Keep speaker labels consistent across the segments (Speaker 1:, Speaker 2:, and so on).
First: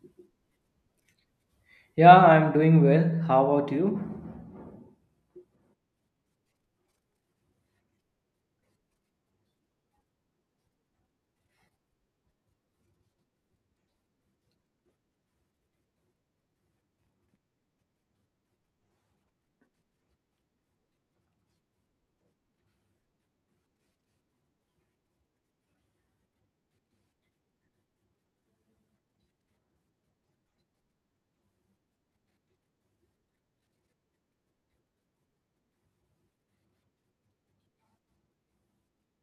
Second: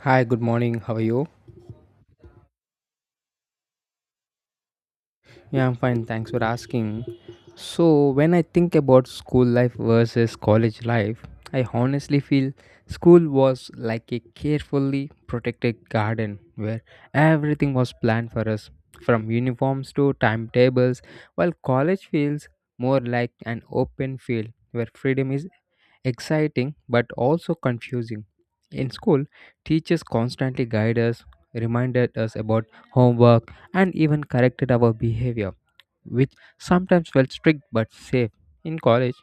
Speaker 1: Hi, good morning. How are you?
Speaker 2: Yeah, I'm doing well. How about you?
Speaker 1: Yeah, I'm fine. Thanks for asking. So, when I think about school life versus college life, I honestly feel school was like a carefully protected garden where everything was planned for us from uniforms to timetables, while college feels more like an open field where freedom is exciting but also confusing. In school, teachers constantly guide us, reminded us about homework, and even corrected our behavior, which sometimes felt strict but safe. In college,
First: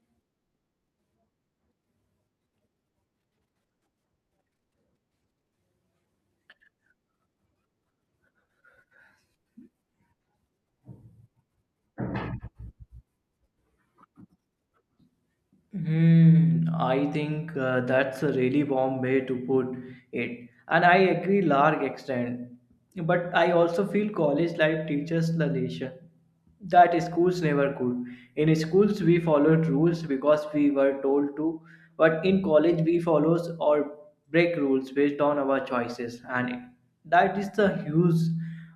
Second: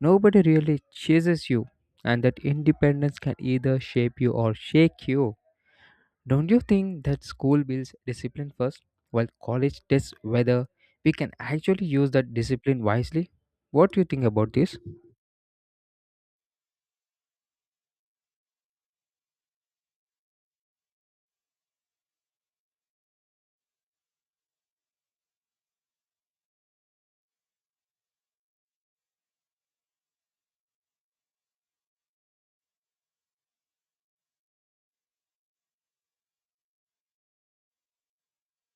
Speaker 1: nobody really chases you, and that independence can either shape you or shake you. Don't you think that school builds discipline first, while college tests whether we can actually use that discipline wisely? What do you think about this?
Speaker 2: I think that's a really warm way to put it, and I agree large extent. But I also feel college life teaches the lesson that schools never could. In schools, we followed rules because we were told to, but in college, we follow or break rules based on our choices, and that is the huge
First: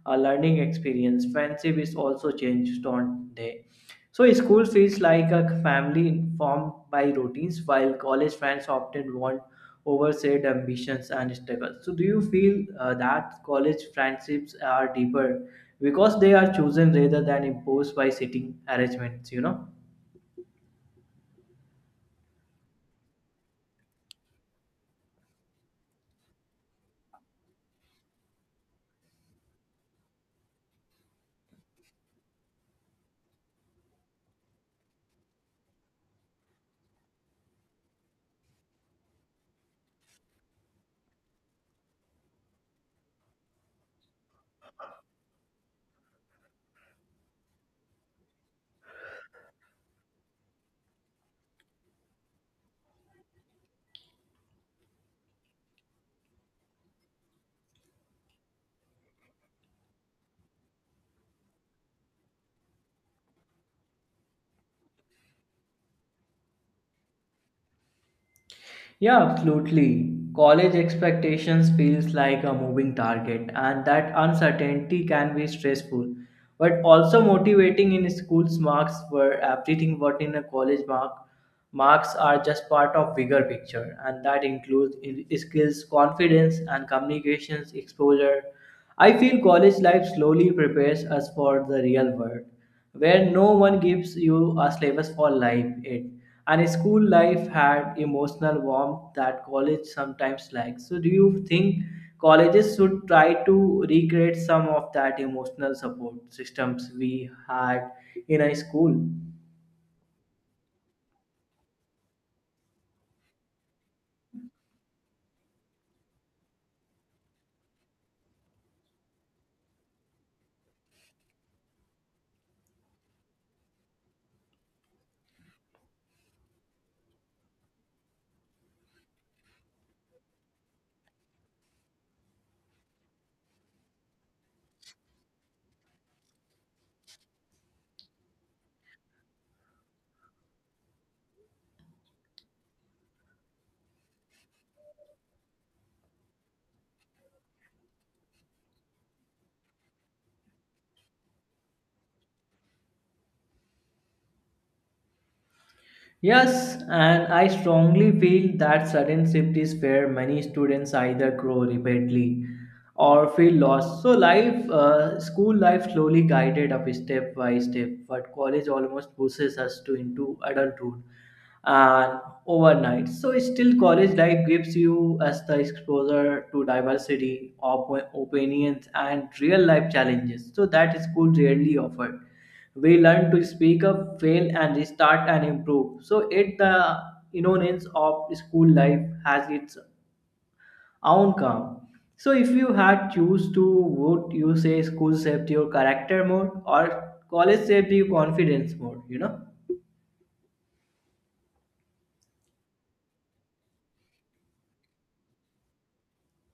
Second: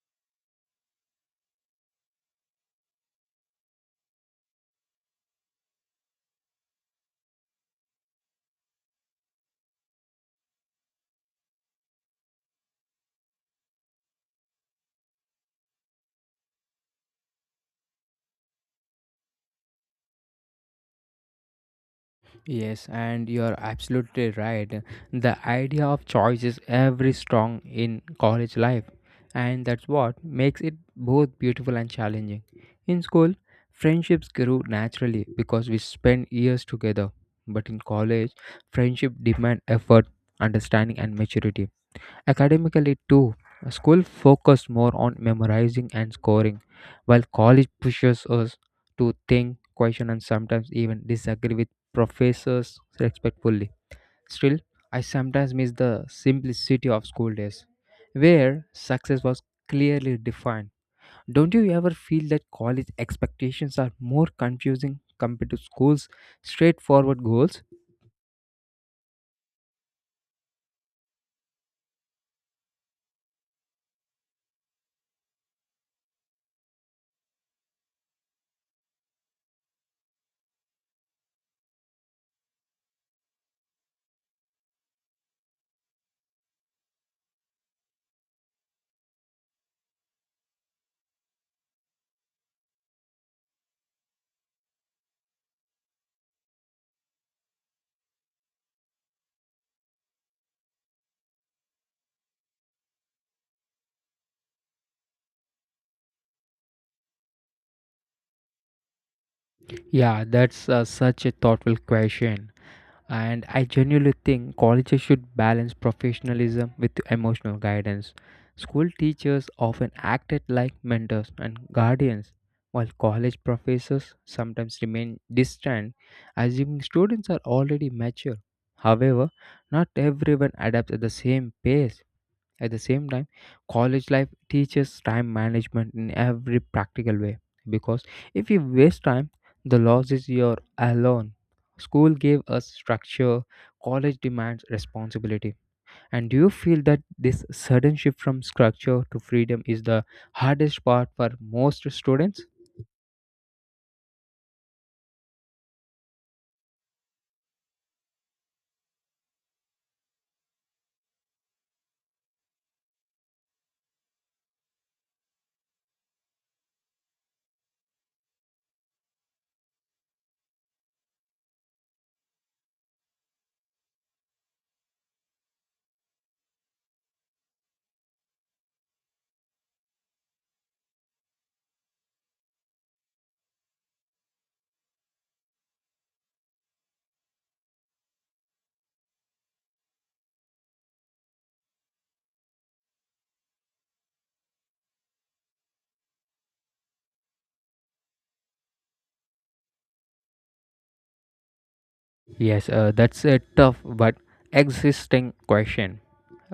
Speaker 2: learning experience. Friendship is also changed on day. So school feels like a family formed by routines, while college friends often want oversaid ambitions and struggles. So do you feel that college friendships are deeper because they are chosen rather than imposed by sitting arrangements?
Speaker 1: Yes, and you're absolutely right. The idea of choice is every strong in college life, and that's what makes it both beautiful and challenging. In school, friendships grew naturally because we spent years together, but in college, friendship demand effort, understanding, and maturity. Academically, too, school focused more on memorizing and scoring, while college pushes us to think, question, and sometimes even disagree with professors respectfully. Still, I sometimes miss the simplicity of school days, where success was clearly defined. Don't you ever feel that college expectations are more confusing compared to school's straightforward goals?
Speaker 2: Yeah, absolutely. College expectations feels like a moving target, and that uncertainty can be stressful but also motivating. In school's, marks were everything. What in a college, marks are just part of bigger picture, and that includes skills, confidence, and communications exposure. I feel college life slowly prepares us for the real world, where no one gives you a syllabus for life it. And school life had emotional warmth that college sometimes lacks. So do you think colleges should try to recreate some of that emotional support systems we had in a school?
Speaker 1: Yeah, that's such a thoughtful question. And I genuinely think colleges should balance professionalism with emotional guidance. School teachers often acted like mentors and guardians, while college professors sometimes remain distant, assuming students are already mature. However, not everyone adapts at the same pace at the same time, college life teaches time management in every practical way because if you waste time, the loss is your alone. School gave us structure, college demands responsibility. And do you feel that this sudden shift from structure to freedom is the hardest part for most students?
Speaker 2: Yes, and I strongly feel that sudden shift is where many students either grow rapidly or feel lost. So life, school life slowly guided up step by step, but college almost pushes us to into adulthood and overnight. So still, college life gives you as the exposure to diversity of opinions and real life challenges. So that school rarely offered, we learn to speak up, fail and restart and improve, so it the innocence of school life has its own charm. So if you had choose to, would you say school saved your character more or college saved your confidence more, you know?
Speaker 1: Yes, that's a tough but existing question.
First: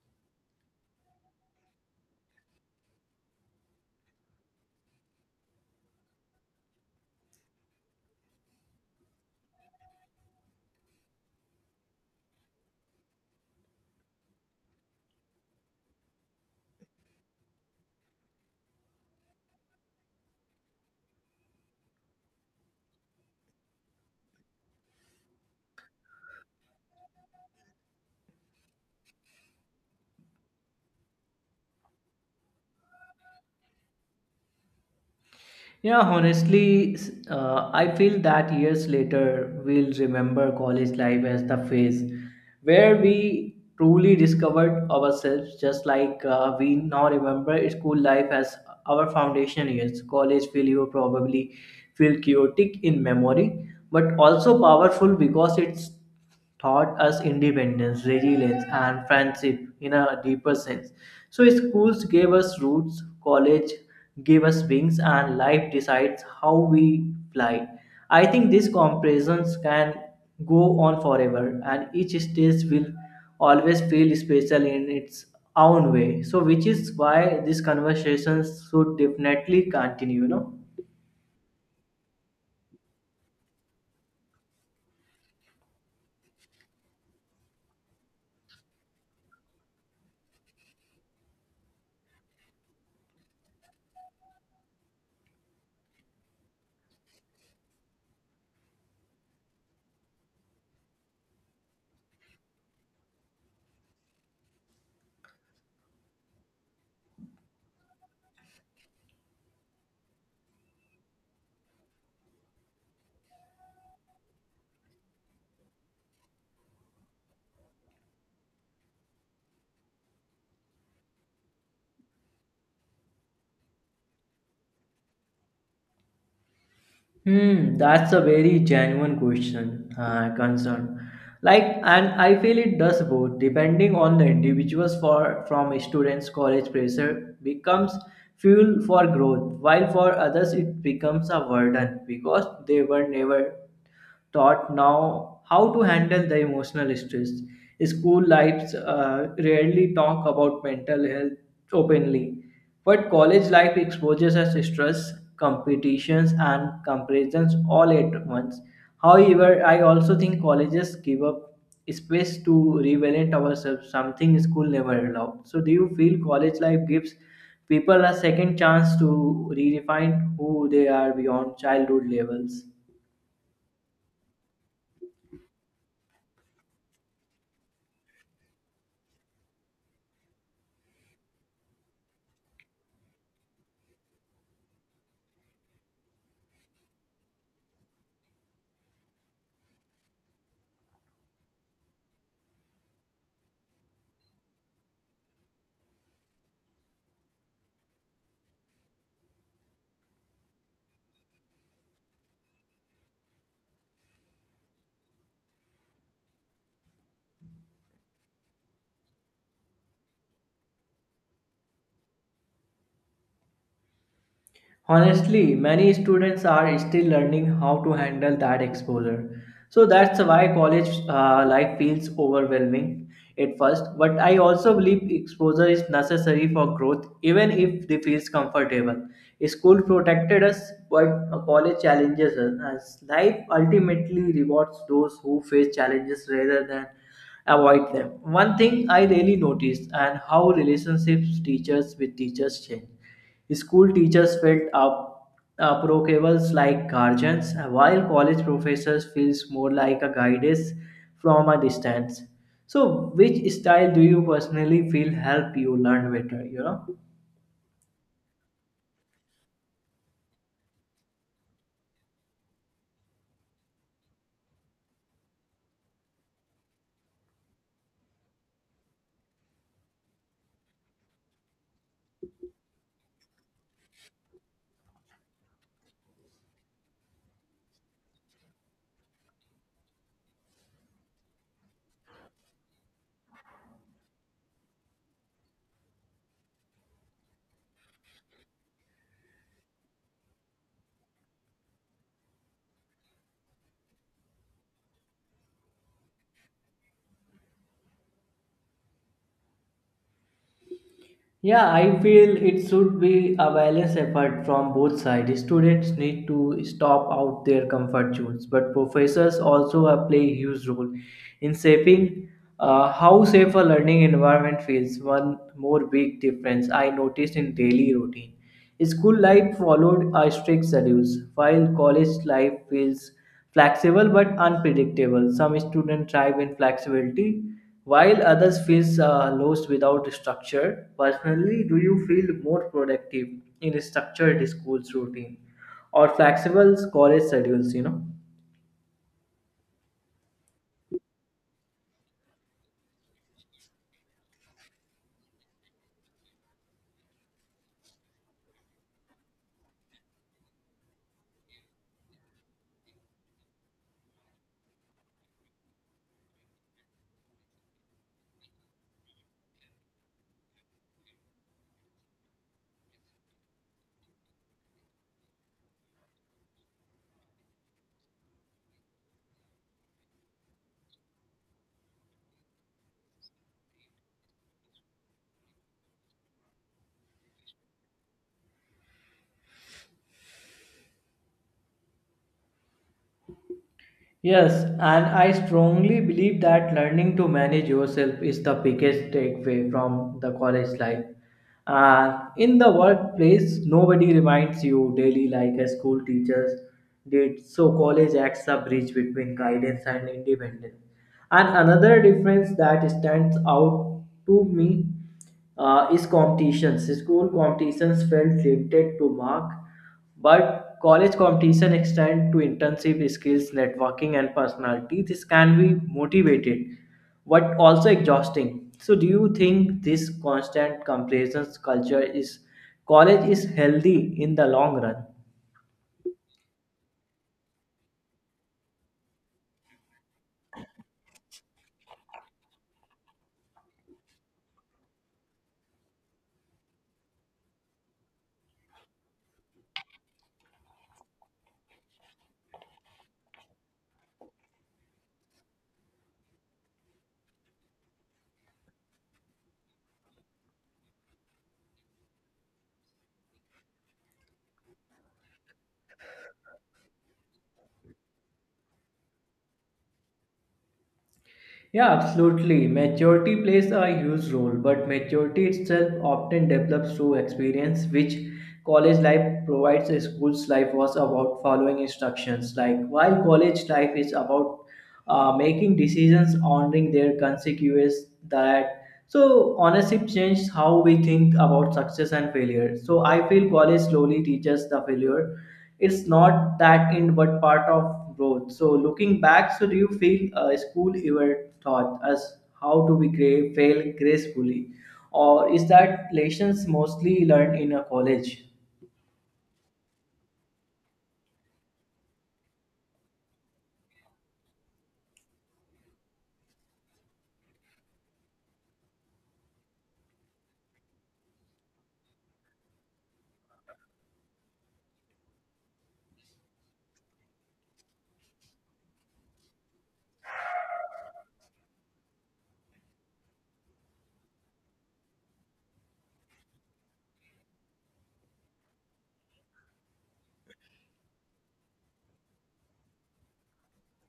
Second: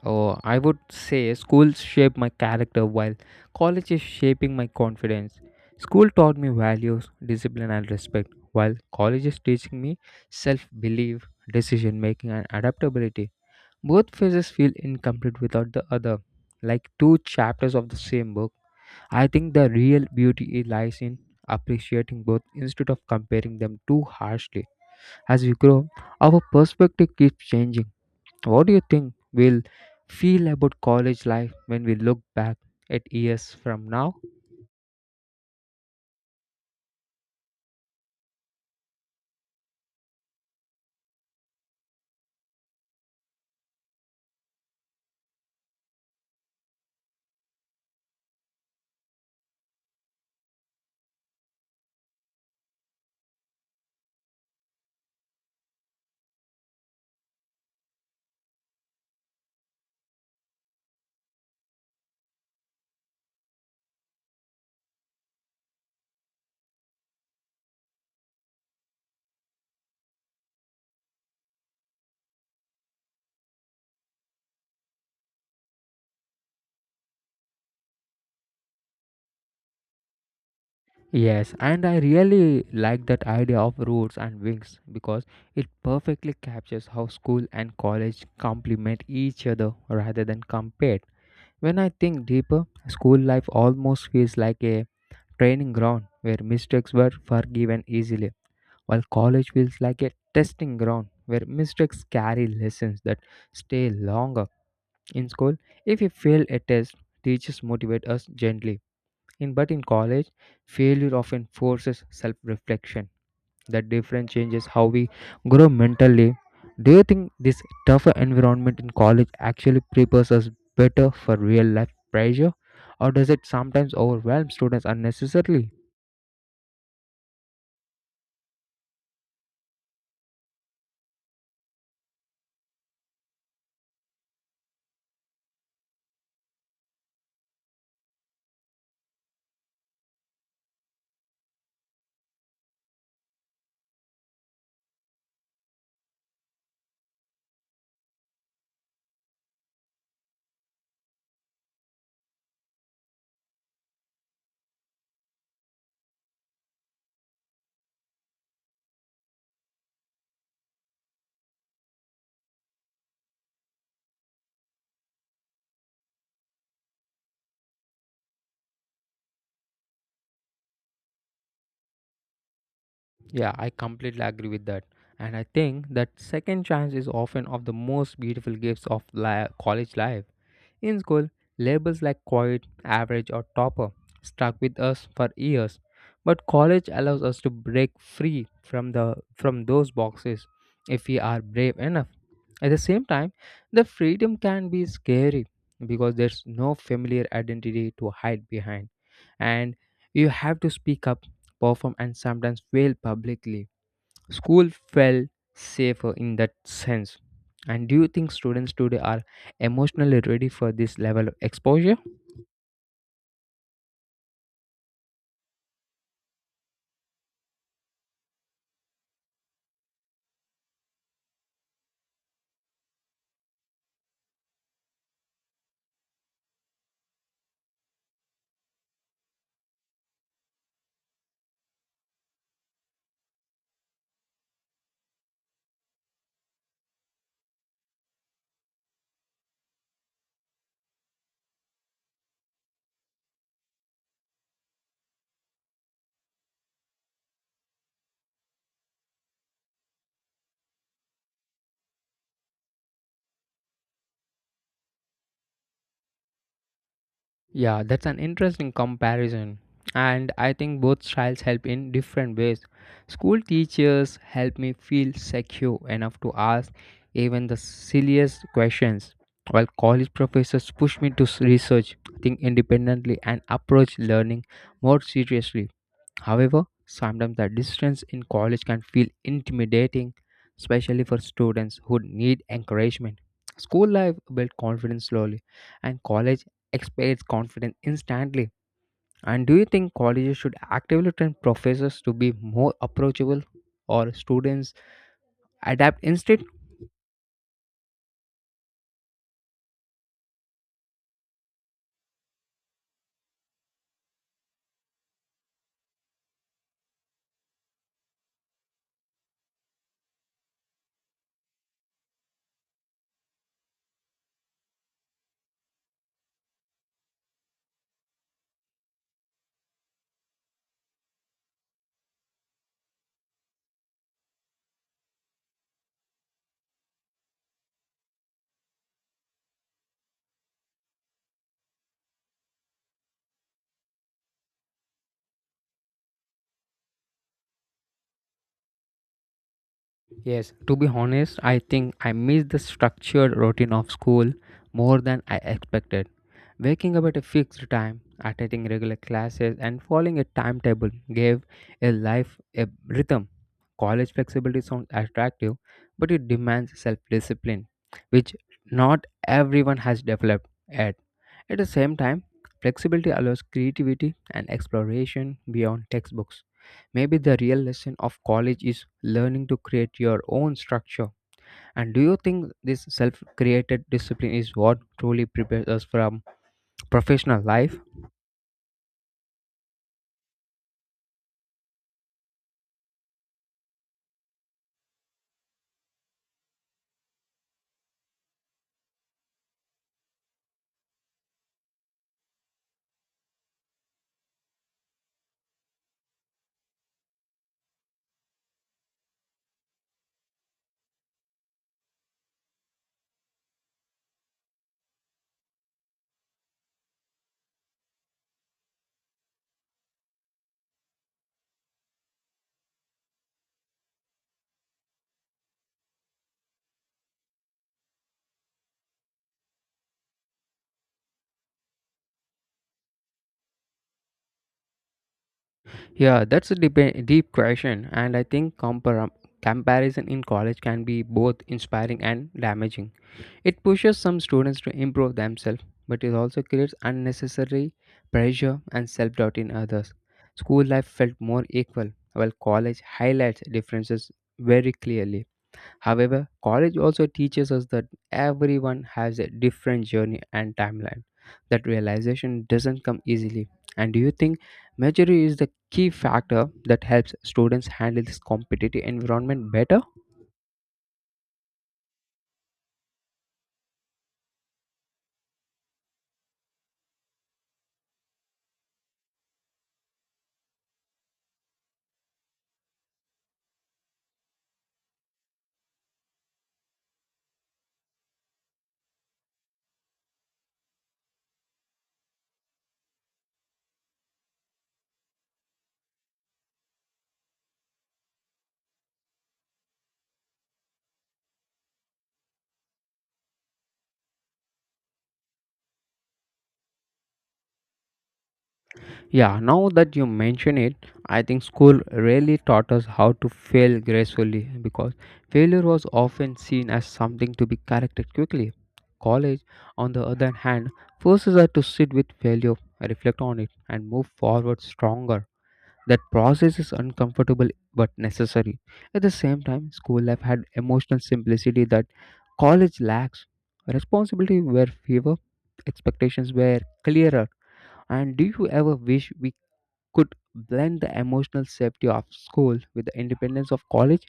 Speaker 1: Oh, I would say schools shaped my character while college is shaping my confidence. School taught me values, discipline, and respect, while college is teaching me self belief, decision making, and adaptability. Both phases feel incomplete without the other, like two chapters of the same book. I think the real beauty lies in appreciating both instead of comparing them too harshly. As we grow, our perspective keeps changing. What do you think we'll feel about college life when we look back at years from now?
Speaker 2: Yeah, honestly, I feel that years later we'll remember college life as the phase where we truly discovered ourselves, just like we now remember school life as our foundation years. College will you probably feel chaotic in memory, but also powerful because it's taught us independence, resilience, and friendship in a deeper sense. So, schools gave us roots, college gave us wings, and life decides how we fly. I think these comparisons can go on forever, and each stage will always feel special in its own way. So, which is why these conversations should definitely continue, you know.
Speaker 1: Yes, and I really like that idea of roots and wings because it perfectly captures how school and college complement each other rather than compete. When I think deeper, school life almost feels like a training ground where mistakes were forgiven easily, while college feels like a testing ground where mistakes carry lessons that stay longer. In school, if we fail a test, teachers motivate us gently. In, but in college, failure often forces self reflection. That difference changes how we grow mentally. Do you think this tougher environment in college actually prepares us better for real life pressure, or does it sometimes overwhelm students unnecessarily?
Speaker 2: That's a very genuine question, concern. Like, and I feel it does both, depending on the individuals. For from students, college pressure becomes fuel for growth, while for others it becomes a burden because they were never taught now how to handle the emotional stress. School lives rarely talk about mental health openly, but college life exposes us to stress, competitions, and comparisons all at once. However, I also think colleges give up space to revalent ourselves, something school never allowed. So, do you feel college life gives people a second chance to redefine who they are beyond childhood levels?
Speaker 1: Yeah, I completely agree with that. And I think that second chance is often of the most beautiful gifts of college life. In school, labels like quiet, average, or topper stuck with us for years. But college allows us to break free from the from those boxes if we are brave enough. At the same time, the freedom can be scary because there's no familiar identity to hide behind, and you have to speak up, perform, and sometimes fail publicly. School felt safer in that sense. And do you think students today are emotionally ready for this level of exposure?
Speaker 2: Honestly, many students are still learning how to handle that exposure. So that's why college life feels overwhelming at first. But I also believe exposure is necessary for growth, even if it feels comfortable. School protected us, but college challenges us. As life ultimately rewards those who face challenges rather than avoid them. One thing I really noticed and how relationships teachers with teachers change. School teachers felt up, approachables like guardians, while college professors feels more like a guidance from a distance. So, which style do you personally feel help you learn better, you know?
Speaker 1: Yeah, that's an interesting comparison. And I think both styles help in different ways. School teachers help me feel secure enough to ask even the silliest questions, while college professors push me to research, think independently, and approach learning more seriously. However, sometimes the distance in college can feel intimidating, especially for students who need encouragement. School life builds confidence slowly, and college expands confidence instantly. And do you think colleges should actively train professors to be more approachable, or students adapt instead?
Speaker 2: Yeah, I feel it should be a balanced effort from both sides. Students need to stop out their comfort zones, but professors also play a huge role in shaping how safe a learning environment feels. One more big difference I noticed in daily routine. School life followed a strict schedule, while college life feels flexible but unpredictable. Some students thrive in flexibility, while others feel lost without structure. Personally, do you feel more productive in a structured school's routine or flexible college schedules, you know?
Speaker 1: Yes, to be honest, I think I miss the structured routine of school more than I expected. Waking up at a fixed time, attending regular classes, and following a timetable gave a life a rhythm. College flexibility sounds attractive, but it demands self discipline, which not everyone has developed yet. At the same time, flexibility allows creativity and exploration beyond textbooks. Maybe the real lesson of college is learning to create your own structure. And do you think this self created discipline is what truly prepares us from professional life?
Speaker 2: Yes, and I strongly believe that learning to manage yourself is the biggest takeaway from the college life. And in the workplace, nobody reminds you daily like a school teachers did. So college acts a bridge between guidance and independence. And another difference that stands out to me is competitions. School competitions felt limited to mark, but college competition extend to internship skills, networking, and personality. This can be motivated, but also exhausting. So, do you think this constant comparisons culture is college is healthy in the long run?
Speaker 1: Yeah, that's a deep, deep question, and I think comparison in college can be both inspiring and damaging. It pushes some students to improve themselves, but it also creates unnecessary pressure and self doubt in others. School life felt more equal, while college highlights differences very clearly. However, college also teaches us that everyone has a different journey and timeline. That realization doesn't come easily. And do you think maturity is the key factor that helps students handle this competitive environment better?
Speaker 2: Yeah, absolutely. Maturity plays a huge role, but maturity itself often develops through experience, which college life provides. School's life was about following instructions. Like while college life is about making decisions, honoring their consequences, that so ownership changed how we think about success and failure. So I feel college slowly teaches the failure. It's not that end, but part of growth. So looking back, so do you feel school ever taught us how to be great, fail gracefully, or is that lessons mostly learned in a college?
Speaker 1: Yeah, now that you mention it, I think school really taught us how to fail gracefully because failure was often seen as something to be corrected quickly. College, on the other hand, forces us to sit with failure, reflect on it, and move forward stronger. That process is uncomfortable but necessary. At the same time, school life had emotional simplicity that college lacks. Responsibility were fewer, expectations were clearer. And do you ever wish we could blend the emotional safety of school with the independence of college?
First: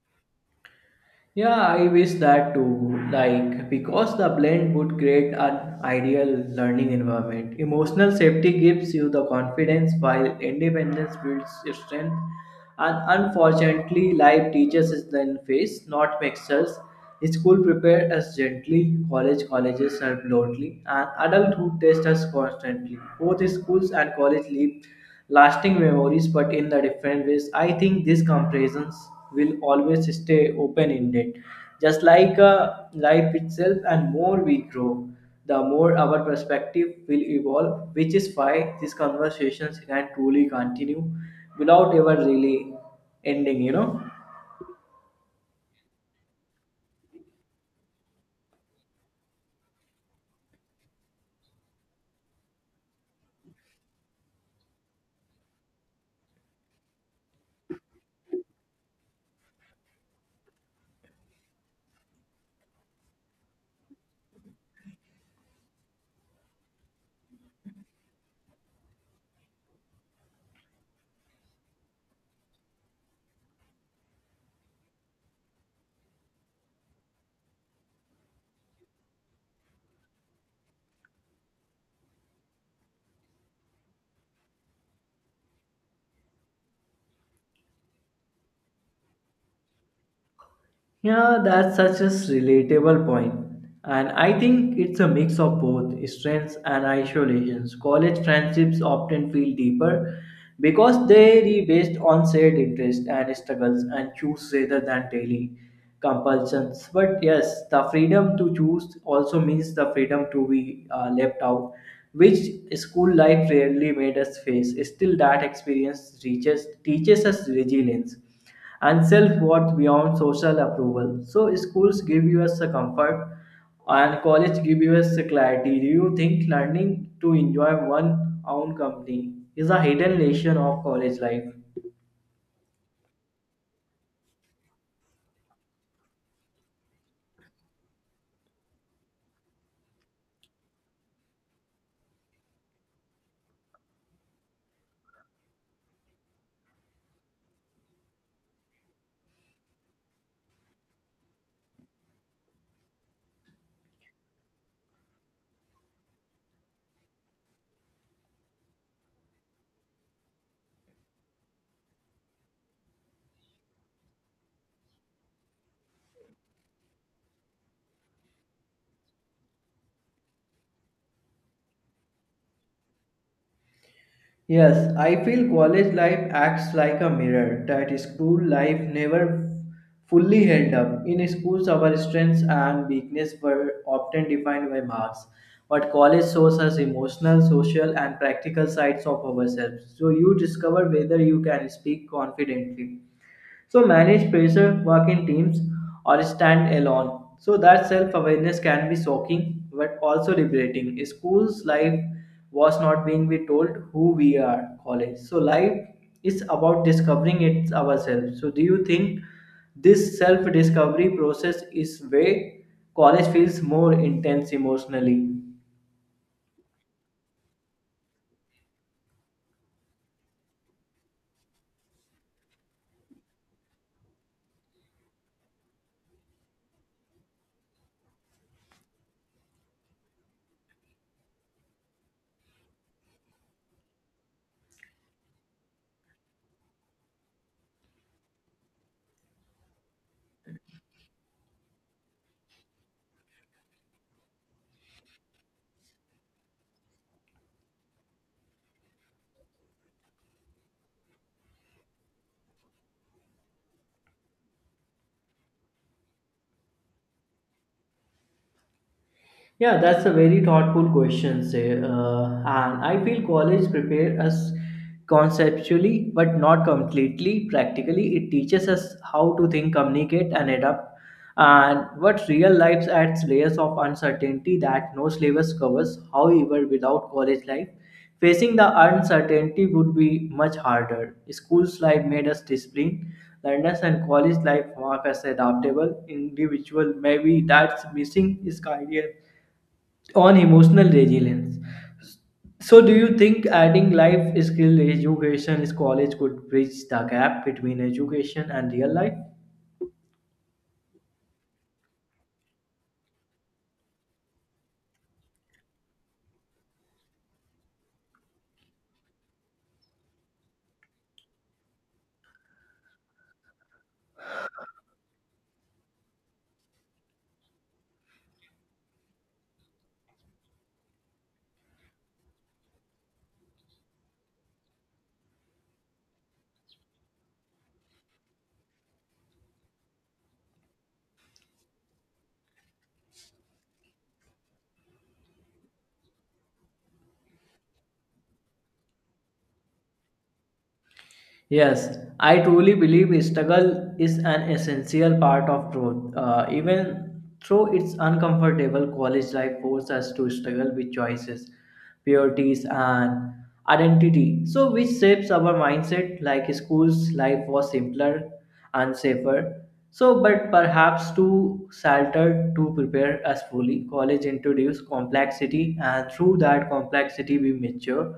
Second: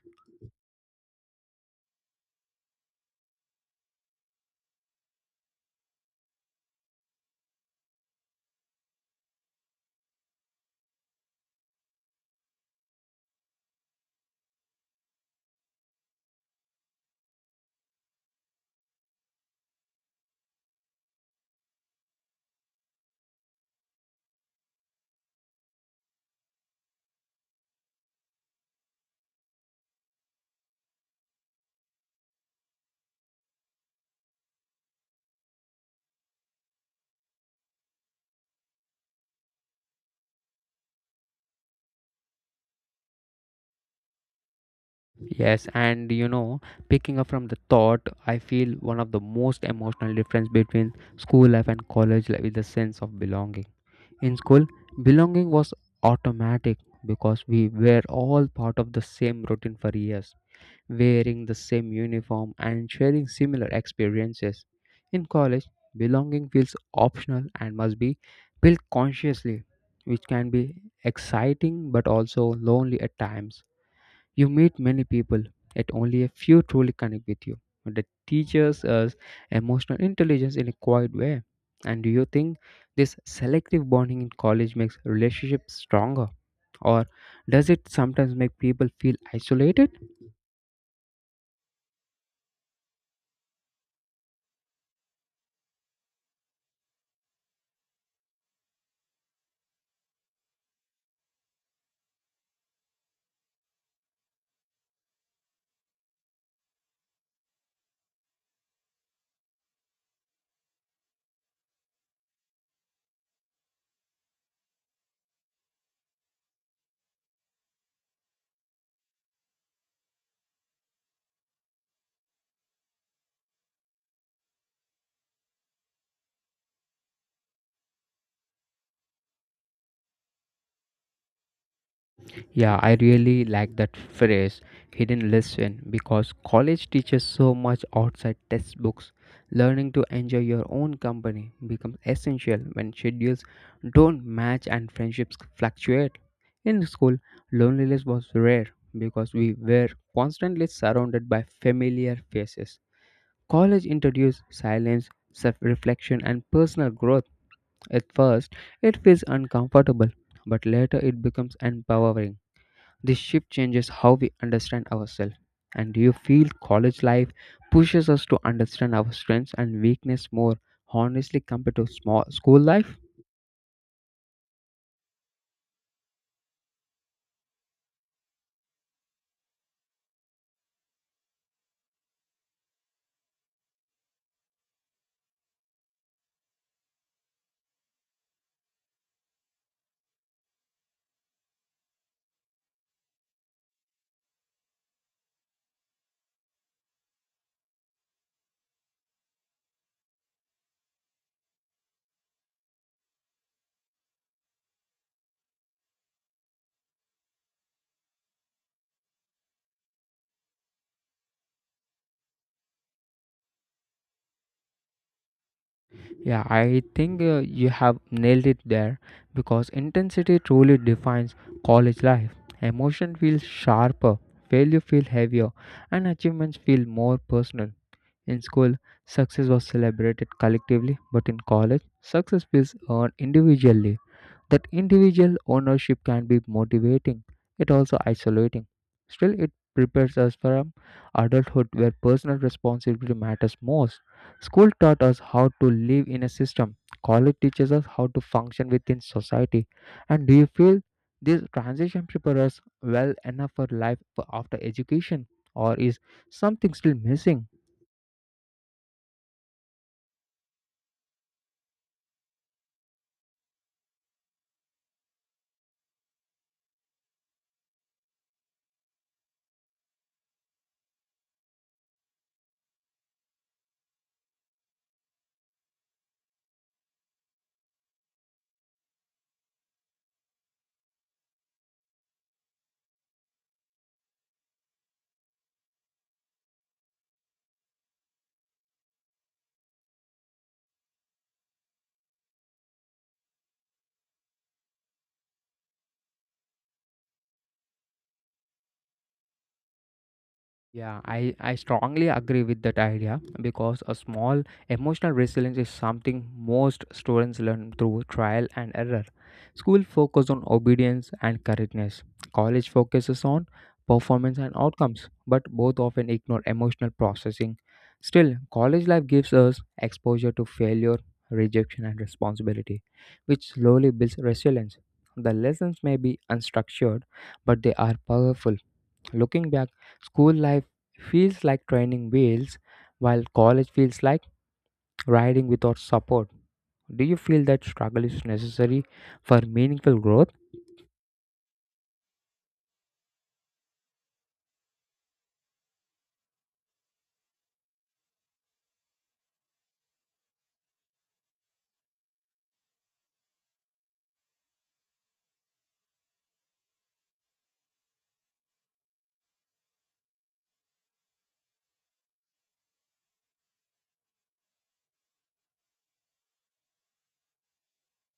Speaker 2: Yeah, I wish that too. Like, because the blend would create an ideal learning environment. Emotional safety gives you the confidence while independence builds your strength. And unfortunately, life teaches us the face, not mixers. School prepare us gently, college colleges are bluntly, and adulthood test us constantly. Both schools and college leave lasting memories but in the different ways. I think these comparisons will always stay open ended. Just like life itself, and more we grow, the more our perspective will evolve, which is why these conversations can truly continue without ever really ending, you know.
Speaker 1: Yes, and you know, picking up from the thought, I feel one of the most emotional difference between school life and college life is the sense of belonging. In school, belonging was automatic because we were all part of the same routine for years, wearing the same uniform, and sharing similar experiences. In college, belonging feels optional and must be built consciously, which can be exciting but also lonely at times. You meet many people, yet only a few truly connect with you. That teaches us emotional intelligence in a quiet way. And do you think this selective bonding in college makes relationships stronger? Or does it sometimes make people feel isolated?
Speaker 2: Yeah, that's such a relatable point. And I think it's a mix of both strengths and isolations. College friendships often feel deeper because they are based on shared interests and struggles and choose rather than daily compulsions. But yes, the freedom to choose also means the freedom to be left out, which school life rarely made us face. Still, that experience reaches, teaches us resilience and self-worth beyond social approval. So schools give you us a comfort, and college give you us a clarity. Do you think learning to enjoy one own company is a hidden lesson of college life?
Speaker 1: Yeah, I really like that phrase, hidden lesson, because college teaches so much outside textbooks. Learning to enjoy your own company becomes essential when schedules don't match and friendships fluctuate. In school, loneliness was rare because we were constantly surrounded by familiar faces. College introduced silence, self reflection, and personal growth. At first, it feels uncomfortable, but later it becomes empowering. This shift changes how we understand ourselves. And do you feel college life pushes us to understand our strengths and weakness more honestly compared to small school life?
Speaker 2: Yes, I feel college life acts like a mirror that school life never fully held up. In schools, our strengths and weaknesses were often defined by marks, but college shows us emotional, social, and practical sides of ourselves. So you discover whether you can speak confidently, so manage pressure, work in teams, or stand alone. So that self-awareness can be shocking but also liberating. School's life was not being we told who we are. College. So life is about discovering it ourselves. So do you think this self-discovery process is way college feels more intense emotionally?
Speaker 1: Yeah, I think you have nailed it there because intensity truly defines college life. Emotion feels sharper, failure feels heavier, and achievements feel more personal. In school, success was celebrated collectively, but in college, success feels earned individually. That individual ownership can be motivating, it also isolating. Still, it prepares us for adulthood where personal responsibility matters most. School taught us how to live in a system, college teaches us how to function within society. And do you feel this transition prepares us well enough for life for after education, or is something still missing?
Speaker 2: Yeah, that's a very thoughtful question, say, and I feel college prepare us conceptually, but not completely. Practically, it teaches us how to think, communicate, and adapt. And what real life adds layers of uncertainty that no syllabus covers. However, without college life, facing the uncertainty would be much harder. School's life made us disciplined. Learners and college life mark us adaptable individual. Maybe that's missing is career on emotional resilience. So, do you think adding life skill education is college could bridge the gap between education and real life?
Speaker 1: Yeah, I strongly agree with that idea because a small emotional resilience is something most students learn through trial and error. School focuses on obedience and correctness. College focuses on performance and outcomes, but both often ignore emotional processing. Still, college life gives us exposure to failure, rejection, and responsibility, which slowly builds resilience. The lessons may be unstructured, but they are powerful. Looking back, school life feels like training wheels, while college feels like riding without support. Do you feel that struggle is necessary for meaningful growth?
Speaker 2: Yes, I truly believe struggle is an essential part of growth. Even though it's uncomfortable, college life forces us to struggle with choices, priorities, and identity. So, which shapes our mindset. Like school's life was simpler and safer. So, but perhaps too sheltered to prepare us fully. College introduced complexity, and through that complexity, we mature.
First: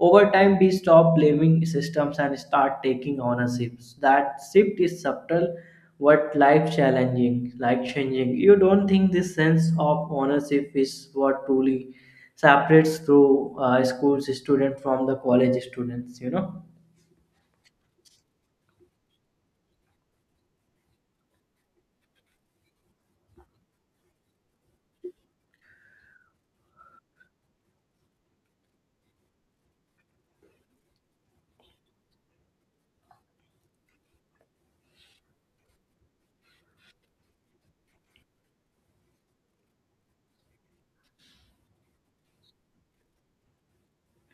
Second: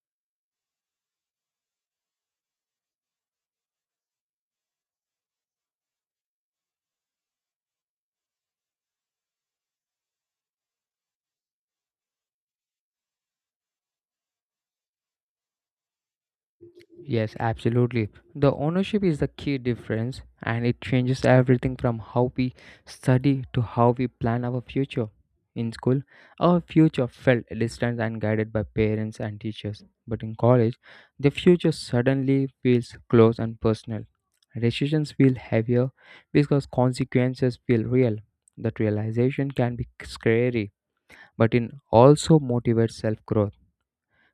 Speaker 2: Over time, we stop blaming systems and start taking ownership. That shift is subtle, but life challenging, life changing. You don't think this sense of ownership is what truly separates through schools student from the college students, you know?
Speaker 1: Yes, absolutely. The ownership is the key difference and it changes everything from how we study to how we plan our future. In school, our future felt distant and guided by parents and teachers. But in college, the future suddenly feels close and personal. Decisions feel heavier because consequences feel real. That realization can be scary, but it also motivates self growth.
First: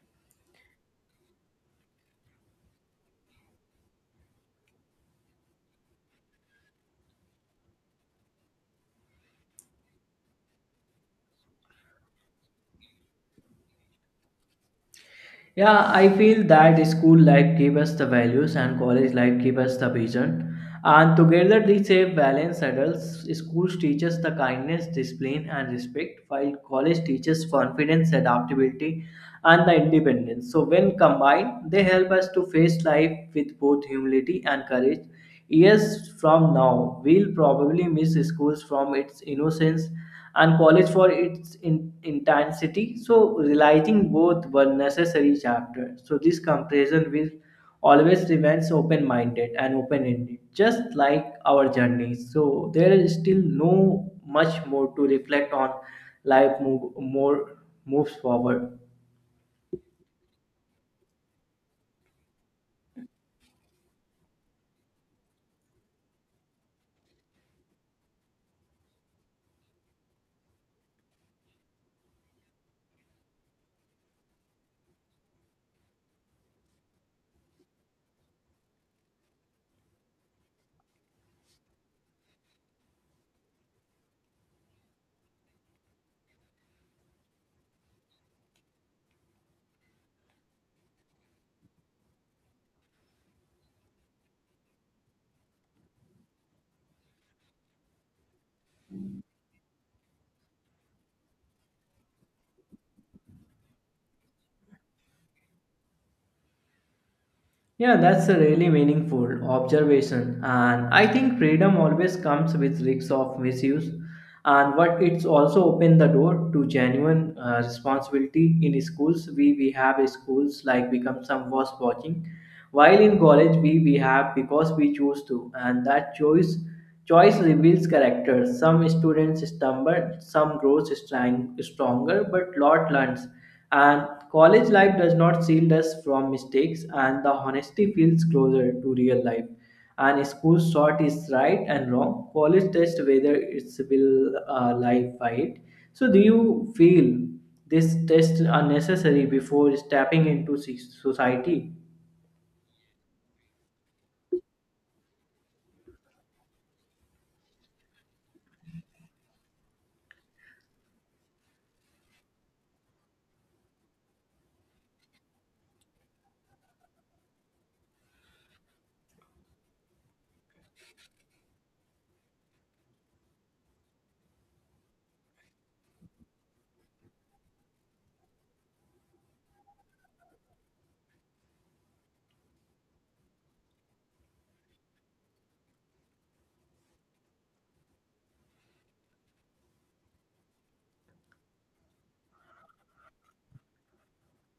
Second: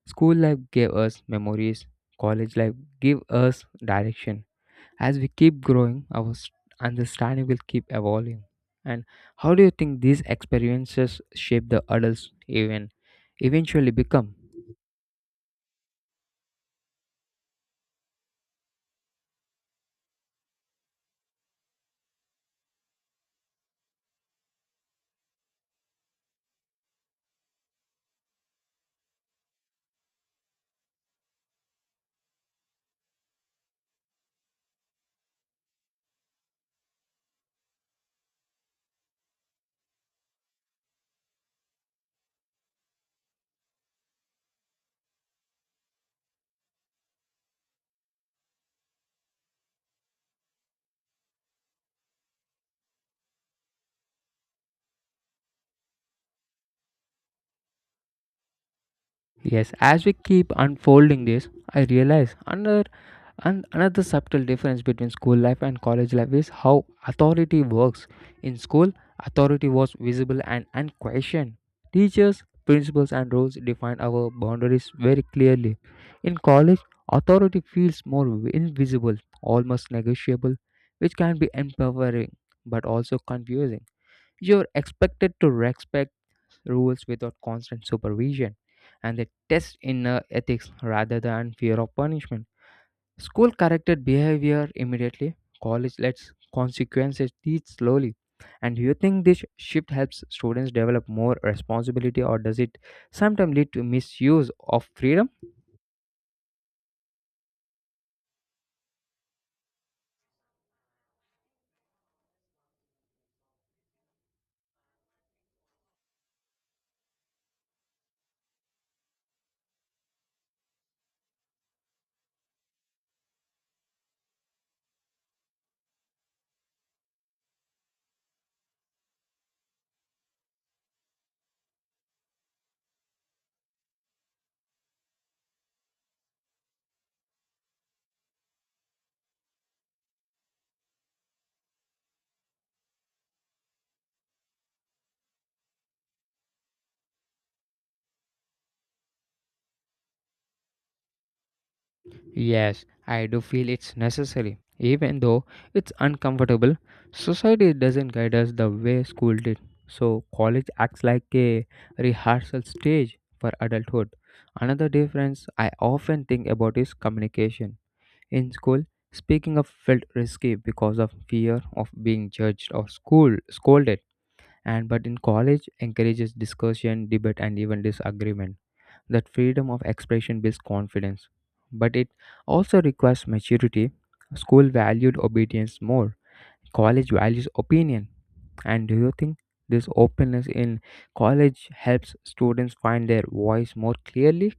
Speaker 1: School life gave us memories, college life gave us direction. As we keep growing, our understanding will keep evolving. And how do you think these experiences shape the adults even eventually become?
Speaker 2: Yeah, I feel that school life gave us the values and college life gave us the vision. And together they shape balance adults. Schools teaches the kindness, discipline and respect, while college teaches confidence, adaptability and the independence. So when combined, they help us to face life with both humility and courage. Years from now, we'll probably miss schools from its innocence and college for its intensity. So realizing both were necessary chapters. So this comparison will always remains open-minded and open-ended, just like our journey. So there is still no much more to reflect on. Life moves forward.
Speaker 1: Yes, as we keep unfolding this, I realize another subtle difference between school life and college life is how authority works. In school, authority was visible and unquestioned. Teachers, principles, and rules define our boundaries very clearly. In college, authority feels more invisible, almost negotiable, which can be empowering but also confusing. You're expected to respect rules without constant supervision, and they test inner ethics rather than fear of punishment. School corrected behavior immediately, college lets consequences teach slowly. And do you think this shift helps students develop more responsibility, or does it sometimes lead to misuse of freedom?
Speaker 2: Yeah, that's a really meaningful observation, and I think freedom always comes with risks of misuse, and what it's also opened the door to genuine responsibility. In schools, we have schools like become some was watching, while in college we have because we choose to, and that choice. Choice reveals character. Some students stumble, some grows stronger, but lot learns. And college life does not shield us from mistakes, and the honesty feels closer to real life. And school short is right and wrong. College test whether it's will life by it. So, do you feel this test unnecessary before stepping into society?
Speaker 1: Yes, I do feel it's necessary. Even though it's uncomfortable, society doesn't guide us the way school did. So, college acts like a rehearsal stage for adulthood. Another difference I often think about is communication. In school, speaking up felt risky because of fear of being judged or school scolded. And but in college encourages discussion, debate and even disagreement. That freedom of expression builds confidence, but it also requires maturity. School valued obedience more, college values opinion. And do you think this openness in college helps students find their voice more clearly?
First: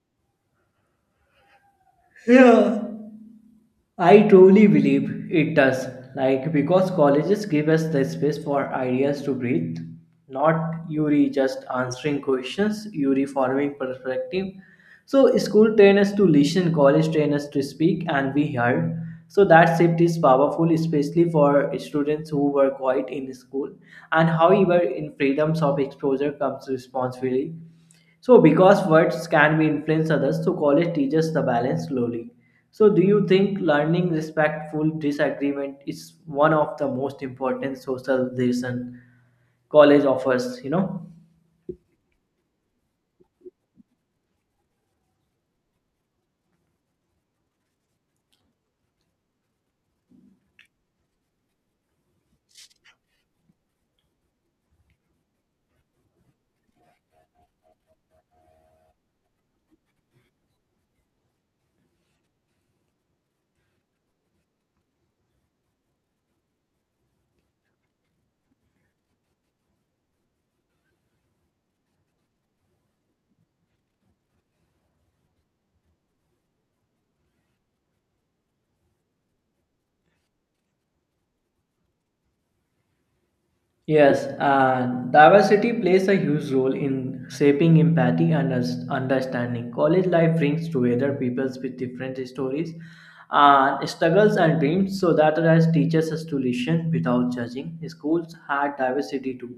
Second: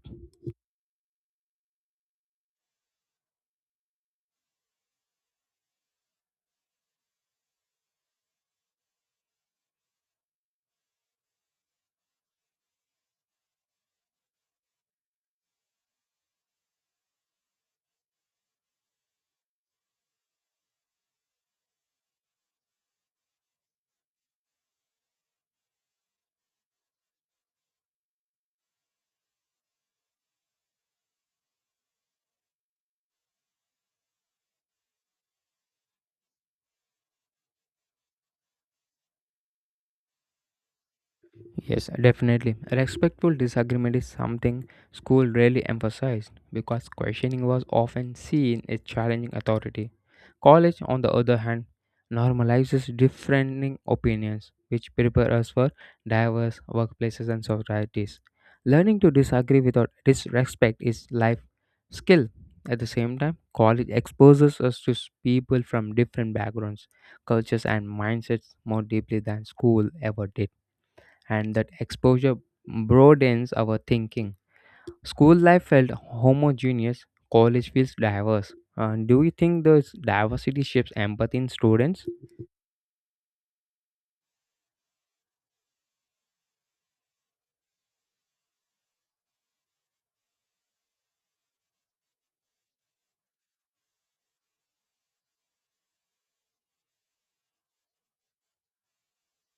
Speaker 2: Yeah. I truly believe it does. Like, because colleges give us the space for ideas to breathe, not Yuri just answering questions, Yuri forming perspective. So, school train us to listen, college train us to speak, and we heard. So, that shift is powerful, especially for students who were quiet in school. And however, in freedoms of exposure comes responsibility. So, because words can be influence others, so college teaches the balance slowly. So, do you think learning respectful disagreement is one of the most important social lesson college offers, you know?
Speaker 1: Yes, definitely. Respectful disagreement is something school rarely emphasized because questioning was often seen as challenging authority. College, on the other hand, normalizes differing opinions, which prepare us for diverse workplaces and societies. Learning to disagree without disrespect is life skill. At the same time, college exposes us to s- people from different backgrounds, cultures, and mindsets more deeply than school ever did and that exposure broadens our thinking. School life felt homogeneous, college feels diverse. Do you think this diversity shapes empathy in students?
Speaker 2: Yes, and diversity plays a huge role in shaping empathy and understanding. College life brings together people with different stories and struggles and dreams so that it teaches us to listen without judging. Schools had diversity too,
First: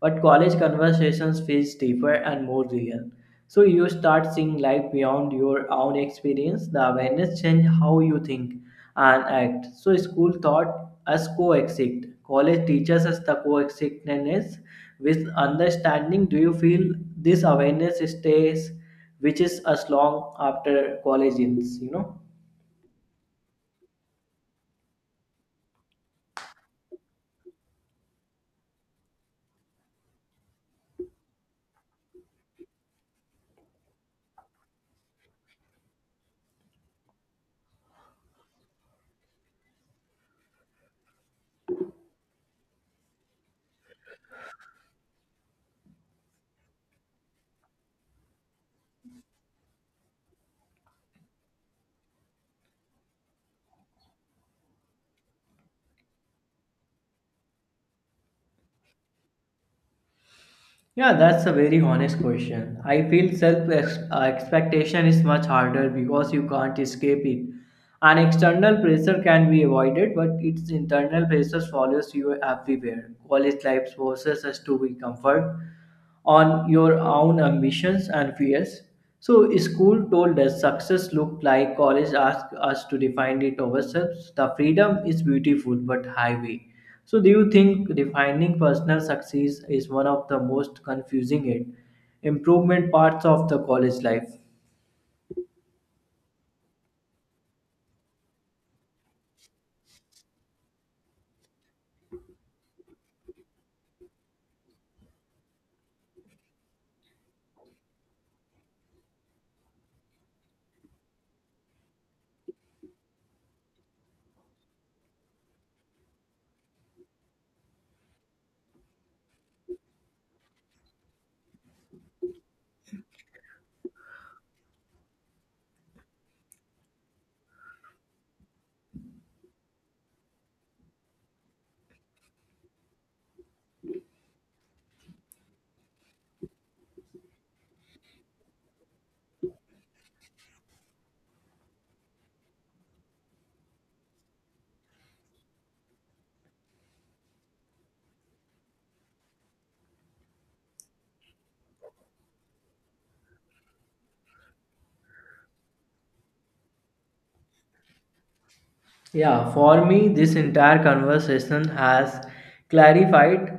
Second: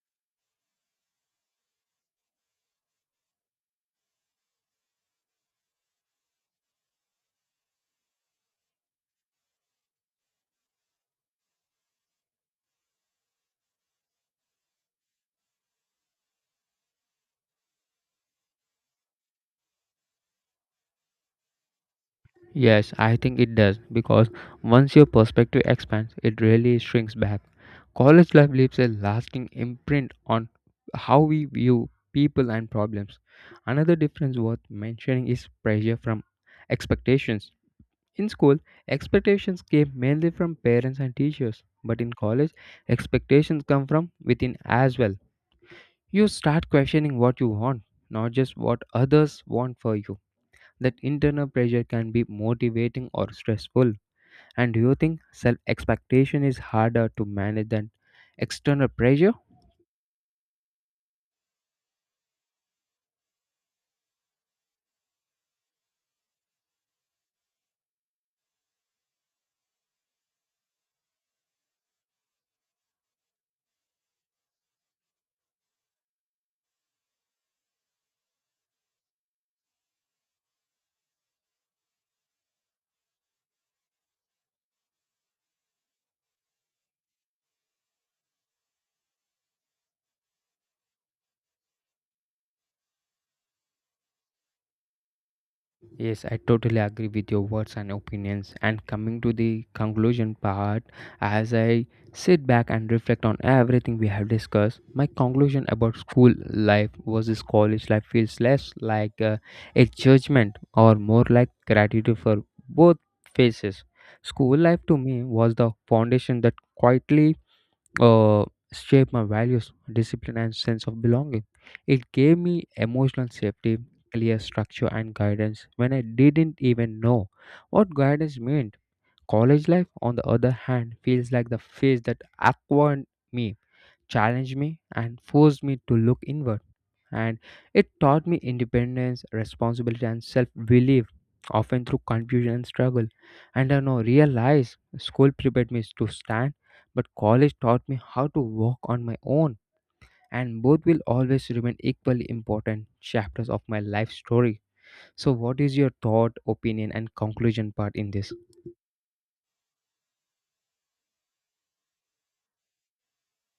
Speaker 2: but college conversations feels deeper and more real. So you start seeing life beyond your own experience. The awareness change how you think and act. So school taught us coexist. College teaches us the coexistence with understanding. Do you feel this awareness stays, which is as long after college ends, you know?
Speaker 1: Yes, I think it does because once your perspective expands, it really shrinks back. College life leaves a lasting imprint on how we view people and problems. Another difference worth mentioning is pressure from expectations. In school, expectations came mainly from parents and teachers, but in college, expectations come from within as well. You start questioning what you want, not just what others want for you. That internal pressure can be motivating or stressful. And do you think self expectation is harder to manage than external pressure?
Speaker 2: Yeah, that's a very honest question. I feel self expectation is much harder because you can't escape it. An external pressure can be avoided, but its internal pressure follows you everywhere. College life forces us to be comfort on your own ambitions and fears. So, school told us success looked like, college asked us to define it ourselves. The freedom is beautiful but highway. So, do you think defining personal success is one of the most confusing and improvement parts of the college life?
Speaker 1: Yes, I totally agree with your words and opinions. And coming to the conclusion part, as I sit back and reflect on everything we have discussed, my conclusion about school life versus college life feels less like a judgment or more like gratitude for both phases. School life to me was the foundation that quietly uh, shaped my values, discipline, and sense of belonging. It gave me emotional safety, clear structure, and guidance when I didn't even know what guidance meant. College life, on the other hand, feels like the phase that acquired me challenged me and forced me to look inward. And it taught me independence, responsibility, and self belief, often through confusion and struggle. And I now realize school prepared me to stand, but college taught me how to walk on my own. And both will always remain equally important chapters of my life story. So, what is your thought, opinion, and conclusion part in this?
Speaker 2: Yeah, for me, this entire conversation has clarified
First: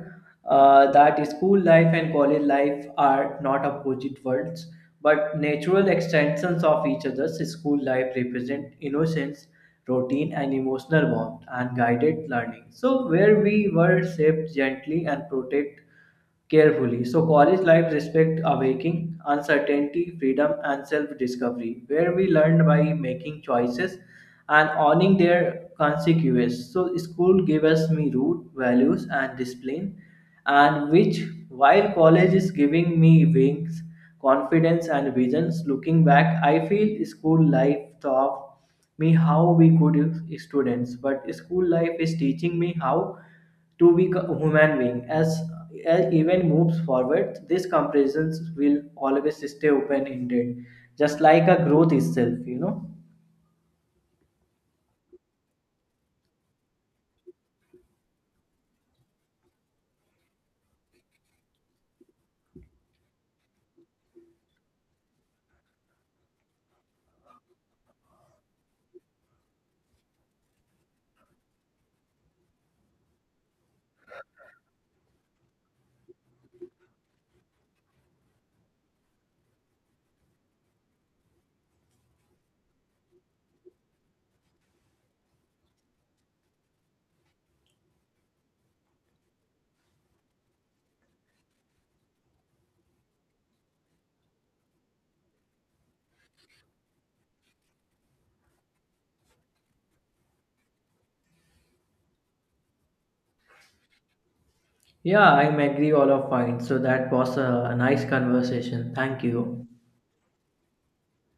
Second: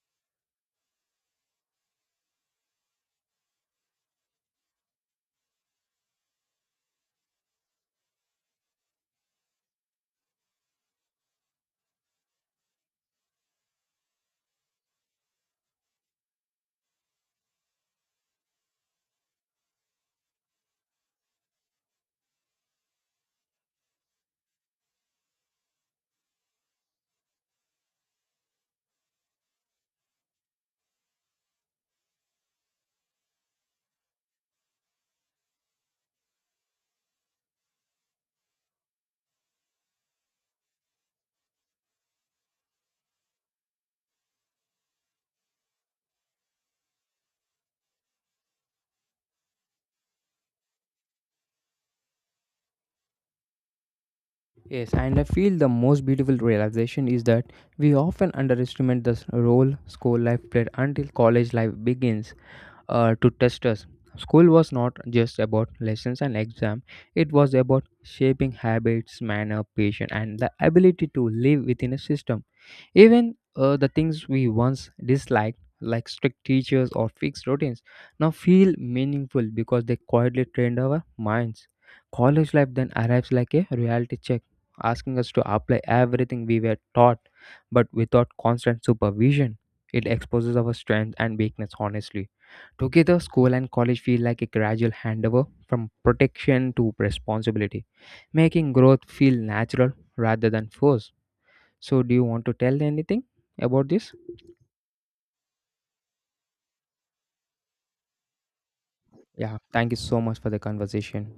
Speaker 2: that school life and college life are not opposite worlds but natural extensions of each other's. School life represent innocence, routine, and emotional warmth, and guided learning, so where we were shaped gently and protected carefully. So, college life respect awaking, uncertainty, freedom, and self discovery, where we learn by making choices and owning their consequences. So, school gave us me root, values, and discipline, and which while college is giving me wings, confidence, and visions. Looking back, I feel school life taught me how we good students, but school life is teaching me how to be a human being as even moves forward. These comparisons will always stay open ended, just like a growth itself, you know.
Speaker 1: Yes, and I feel the most beautiful realization is that we often underestimate the s- role school life played until college life begins to test us. School was not just about lessons and exam; it was about shaping habits, manner, patience, and the ability to live within a system. Even the things we once disliked, like strict teachers or fixed routines, now feel meaningful because they quietly trained our minds. College life then arrives like a reality check, asking us to apply everything we were taught, but without constant supervision. It exposes our strengths and weakness honestly. Together, school and college feel like a gradual handover from protection to responsibility, making growth feel natural rather than forced. So, do you want to tell anything about this?
Speaker 2: Yeah, I'm agree all of mine, so that was a nice conversation. Thank
Speaker 1: Yeah,
Speaker 2: you.
Speaker 1: thank you so much for the conversation.